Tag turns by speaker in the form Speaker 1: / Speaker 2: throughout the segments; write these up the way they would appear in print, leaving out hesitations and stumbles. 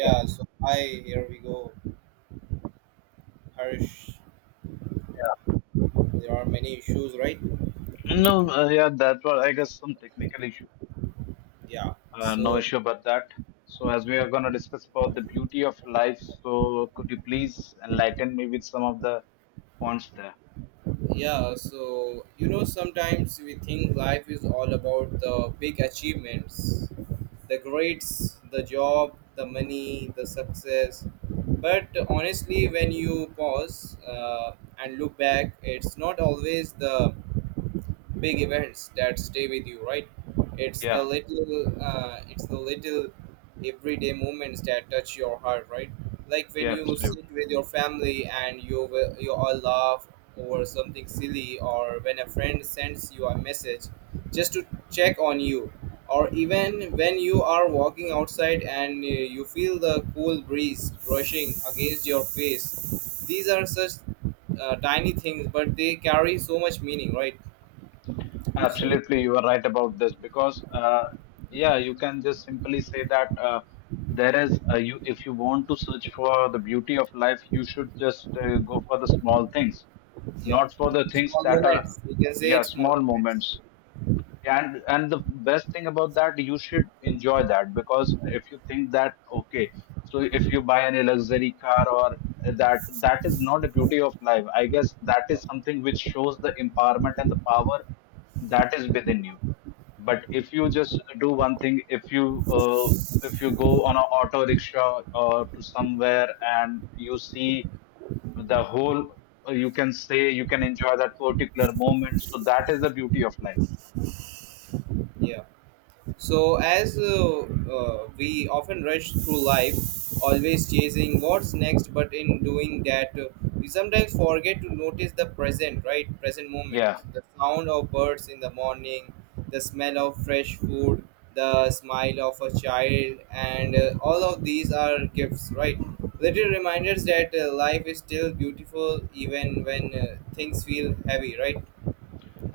Speaker 1: Yeah,
Speaker 2: so hi, here we go. Harsh, there are many issues, right?
Speaker 1: yeah. No, yeah, that was, I guess, some technical issue.
Speaker 2: Yeah.
Speaker 1: No
Speaker 2: So,
Speaker 1: issue about that. So, as we are going to discuss about the beauty of life, so could you please enlighten me with some of the points there?
Speaker 2: yeah, so you know, sometimes we think life is all about the big achievements, the grades, the job, the money, the success. But honestly, when you pause and look back, it's not always the big events that stay with you, right? It's the
Speaker 1: Yeah,
Speaker 2: little it's the little everyday moments that touch your heart, right? Like when
Speaker 1: yeah,
Speaker 2: you sit
Speaker 1: absolutely.
Speaker 2: with your family and you will, you all laugh over something silly, or when a friend sends you a message just to check on you, or even when you are walking outside and you feel the cool breeze brushing against your face. These are such tiny things, but they carry so much meaning, right? So
Speaker 1: Absolutely, you are right about this because, yeah, you can just simply say that there is, you, if you want to search for the beauty of life, you should just go for the small things,
Speaker 2: yeah,
Speaker 1: not for the things
Speaker 2: small
Speaker 1: that are,
Speaker 2: moments. We can say
Speaker 1: yeah,
Speaker 2: it's small
Speaker 1: small
Speaker 2: moments.
Speaker 1: moments. And the best thing about that, you should enjoy that, because if you think that, okay, so if you buy any luxury car, or that is not the beauty of life, I guess. That is something which shows the empowerment and the power that is within you. But if you just do one thing, if you go on an auto rickshaw or to somewhere and you see the whole, you can say, you can enjoy that particular moment, so that is the beauty of life.
Speaker 2: Yeah. So, as we often rush through life, always chasing what's next, but in doing that, we sometimes forget to notice the present, right? Present moment.
Speaker 1: Yeah.
Speaker 2: The sound of birds in the morning, the smell of fresh food, the smile of a child, and all of these are gifts, right? Little reminders that life is still beautiful even when things feel heavy, right?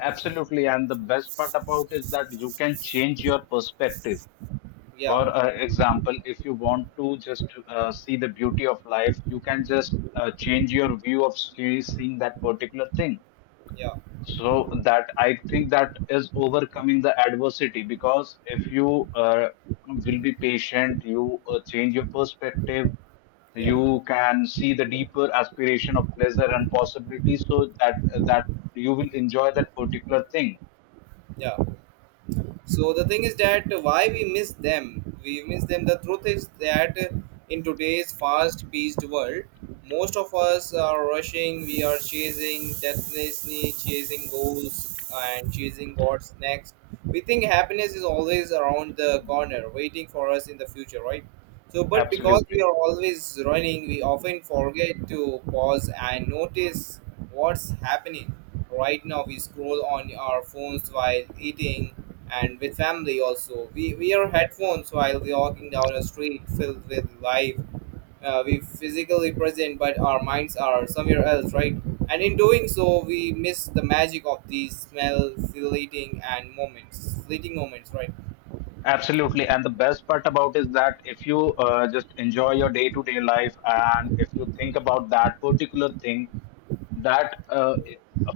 Speaker 1: Absolutely, and the best part about is that you can change your perspective.
Speaker 2: Yeah,
Speaker 1: For example, if you want to just see the beauty of life, you can just change your view of seeing that particular thing.
Speaker 2: yeah,
Speaker 1: So that, I think, that is overcoming the adversity, because if you will be patient, you change your perspective,
Speaker 2: yeah,
Speaker 1: you can see the deeper aspiration of pleasure and possibility, so that you will enjoy that particular thing.
Speaker 2: yeah. So the thing is that, why we miss them? We miss them. The truth is that in today's fast paced world, most of us are rushing. We are chasing destiny, chasing goals, and chasing what's next. We think happiness is always around the corner, waiting for us in the future, right? So but because we
Speaker 1: Absolutely.
Speaker 2: are always running, we often forget to pause and notice what's happening right now. We scroll on our phones while eating and with family also. We wear headphones while we walking down a street filled with life. We physically present, but our minds are somewhere else, right? And in doing so, we miss the magic of these smell fleeting and moments, fleeting moments, right?
Speaker 1: Absolutely. And the best part about is that if you just enjoy your day to day life, and if you think about that particular thing, that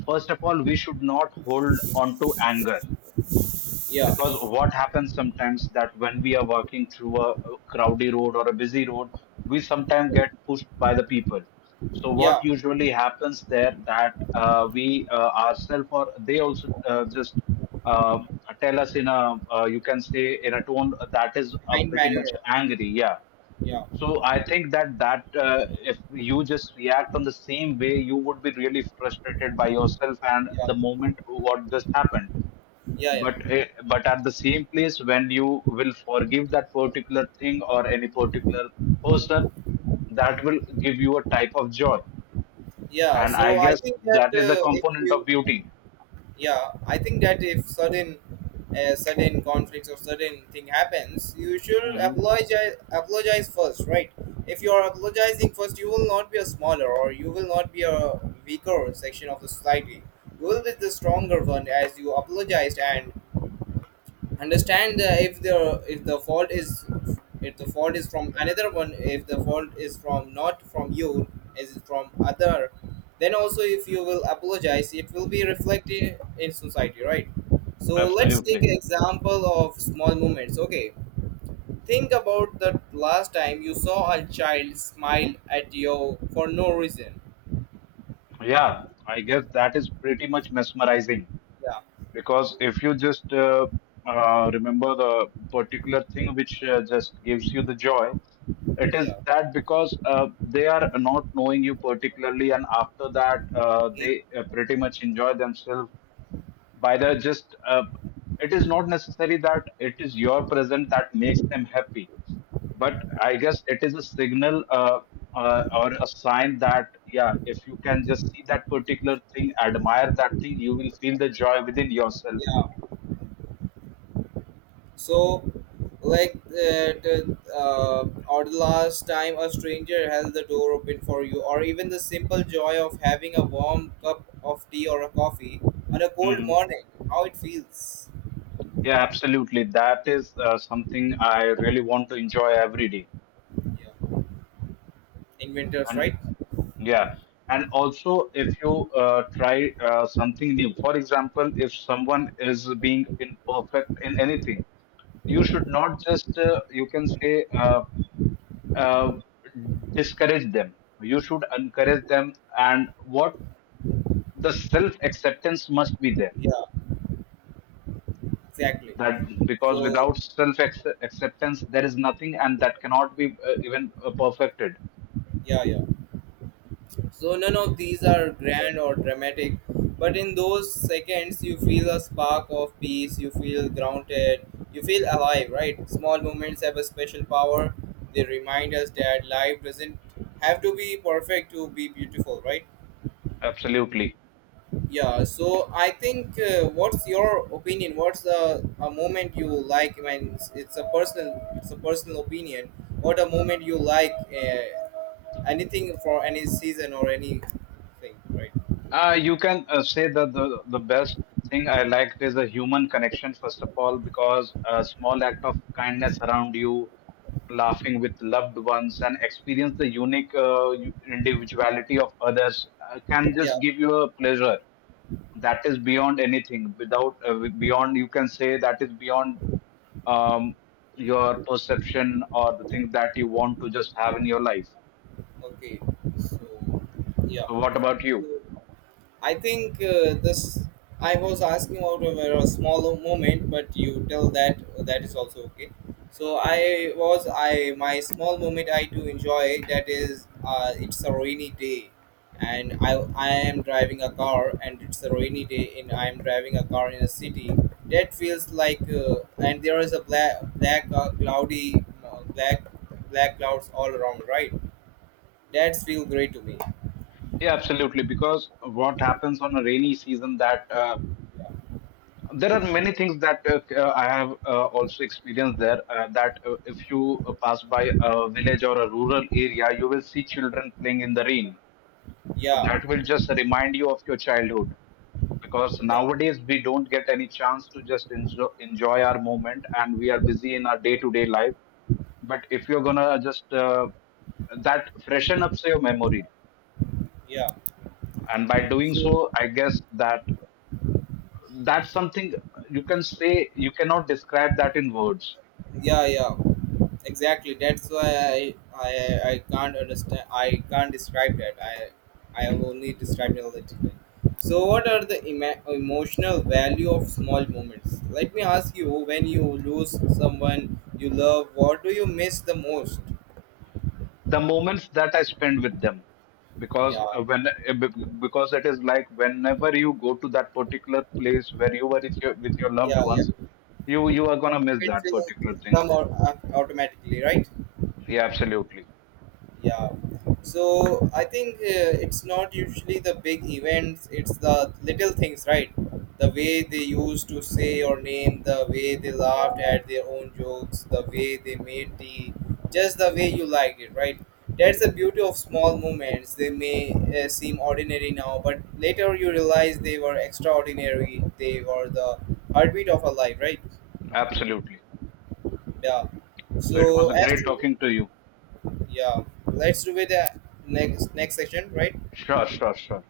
Speaker 1: first of all, we should not hold on to anger,
Speaker 2: Yeah,
Speaker 1: because what happens sometimes that when we are walking through a crowded road or a busy road, we sometimes get pushed by the people. So
Speaker 2: yeah,
Speaker 1: what usually happens there that, we, ourselves, or they also, just, uh, tell us in a, you can say, in a tone that is
Speaker 2: kind
Speaker 1: pretty much
Speaker 2: manner.
Speaker 1: angry, yeah.
Speaker 2: Yeah,
Speaker 1: So I think that if you just react on the same way, you would be really frustrated by yourself and
Speaker 2: yeah,
Speaker 1: the moment what just happened.
Speaker 2: yeah,
Speaker 1: but
Speaker 2: yeah.
Speaker 1: eh, but at the same place, when you will forgive that particular thing or any particular person, that will give you a type of joy,
Speaker 2: Yeah.
Speaker 1: and I
Speaker 2: So I
Speaker 1: guess
Speaker 2: think that
Speaker 1: that is a
Speaker 2: if
Speaker 1: component of
Speaker 2: you
Speaker 1: beauty.
Speaker 2: yeah, I think that if certain certain conflicts or certain thing happens, you should
Speaker 1: Hmm.
Speaker 2: apologize first, right? If you are apologizing first, you will not be a smaller, or you will not be a weaker section of the society. You will be the stronger one as you apologized. And understand, if the fault is, if the fault is from another one, if the fault is from not from you, is from other, then also if you will apologize, it will be reflected in society, right? So let's take
Speaker 1: Absolutely.
Speaker 2: an example of small moments. Okay, think about the last time you saw a child smile at you for no reason.
Speaker 1: Yeah, I guess that is pretty much mesmerizing.
Speaker 2: Yeah,
Speaker 1: Because if you just remember the particular thing which just gives you the joy, it is
Speaker 2: yeah,
Speaker 1: that because they are not knowing you particularly, and after that,
Speaker 2: yeah,
Speaker 1: they pretty much enjoy themselves by the just. It is not necessary that it is your present that makes them happy, but I guess it is a signal, or a sign that, yeah, if you can just see that particular thing, admire that thing, you will feel the joy within yourself.
Speaker 2: yeah. So, like that, or the last time a stranger held the door open for you, or even the simple joy of having a warm cup of tea or a coffee on a cold
Speaker 1: Hmm.
Speaker 2: morning, how it feels.
Speaker 1: Yeah, absolutely. That is something I really want to enjoy every day.
Speaker 2: Yeah, in winters,
Speaker 1: And
Speaker 2: right?
Speaker 1: yeah, and also, if you try something new, for example, if someone is being imperfect in anything, you should not just, you can say, uh, discourage them. You should encourage them. And what, the self acceptance must be there.
Speaker 2: Yeah, exactly.
Speaker 1: That, because
Speaker 2: So,
Speaker 1: without self acceptance, there is nothing, and that cannot be even perfected.
Speaker 2: yeah, yeah. So none of these are grand or dramatic, but in those seconds you feel a spark of peace, you feel grounded, you feel alive, right? Small moments have a special power. They remind us that life doesn't have to be perfect to be beautiful, right?
Speaker 1: Absolutely.
Speaker 2: Yeah, so I think what's your opinion? What's the a moment you like? When it's a personal, it's a personal opinion. What a moment you like, anything for any season or anything, right?
Speaker 1: You can say that the best thing I liked is the human connection, first of all, because a small act of kindness around you, laughing with loved ones, and experience the unique, individuality of others, can
Speaker 2: Yeah,
Speaker 1: just give you a pleasure that is beyond anything. Without, beyond, you can say, that is beyond, um, your perception or the things that you want to just have in your life.
Speaker 2: okay, so yeah,
Speaker 1: So, what about
Speaker 2: so
Speaker 1: you?
Speaker 2: I think this. I was asking about a smaller moment, but you tell that that is also okay. So I was, I my small moment I do enjoy that is, it's a rainy day, and I am driving a car, and it's a rainy day and I am driving a car in a city that feels like, and there is a black cloudy black clouds all around, right? That's feel great to me.
Speaker 1: Yeah, absolutely. Because what happens on a rainy season that, there are many things that, I have also experienced there. That, if you pass by a village or a rural area, you will see children playing in the rain. So
Speaker 2: Yeah,
Speaker 1: that will just remind you of your childhood. Because
Speaker 2: yeah,
Speaker 1: nowadays we don't get any chance to just enjoy our moment, and we are busy in our day-to-day life. But if you're gonna just that freshen up your memory,
Speaker 2: yeah.
Speaker 1: and by doing
Speaker 2: So
Speaker 1: so, I guess that that's something you can say, you cannot describe that in words.
Speaker 2: yeah, yeah. Exactly. That's why I can't understand. I can't describe that. I have only described analytically. So, what are the emotional value of small moments? Let me ask you, when you lose someone you love, what do you miss the most?
Speaker 1: The moments that I spend with them, because
Speaker 2: Yeah,
Speaker 1: because it is like, whenever you go to that particular place where you were with your loved
Speaker 2: yeah, yeah.
Speaker 1: ones, you
Speaker 2: The
Speaker 1: you are going to miss
Speaker 2: moments
Speaker 1: that particular
Speaker 2: will
Speaker 1: thing.
Speaker 2: come out automatically, right?
Speaker 1: Yeah, absolutely.
Speaker 2: Yeah. So I think it's not usually the big events, it's the little things, right? The way they used to say your name, the way they laughed at their own jokes, the way they made tea, just the way you liked it, right? That's the beauty of small moments. They may seem ordinary now, but later you realize they were extraordinary. They were the heartbeat of a life, right?
Speaker 1: Absolutely.
Speaker 2: Yeah.
Speaker 1: So it
Speaker 2: So
Speaker 1: was a
Speaker 2: as
Speaker 1: great
Speaker 2: to,
Speaker 1: talking to you.
Speaker 2: yeah, let's do with the next section, right?
Speaker 1: Sure, sure, sure.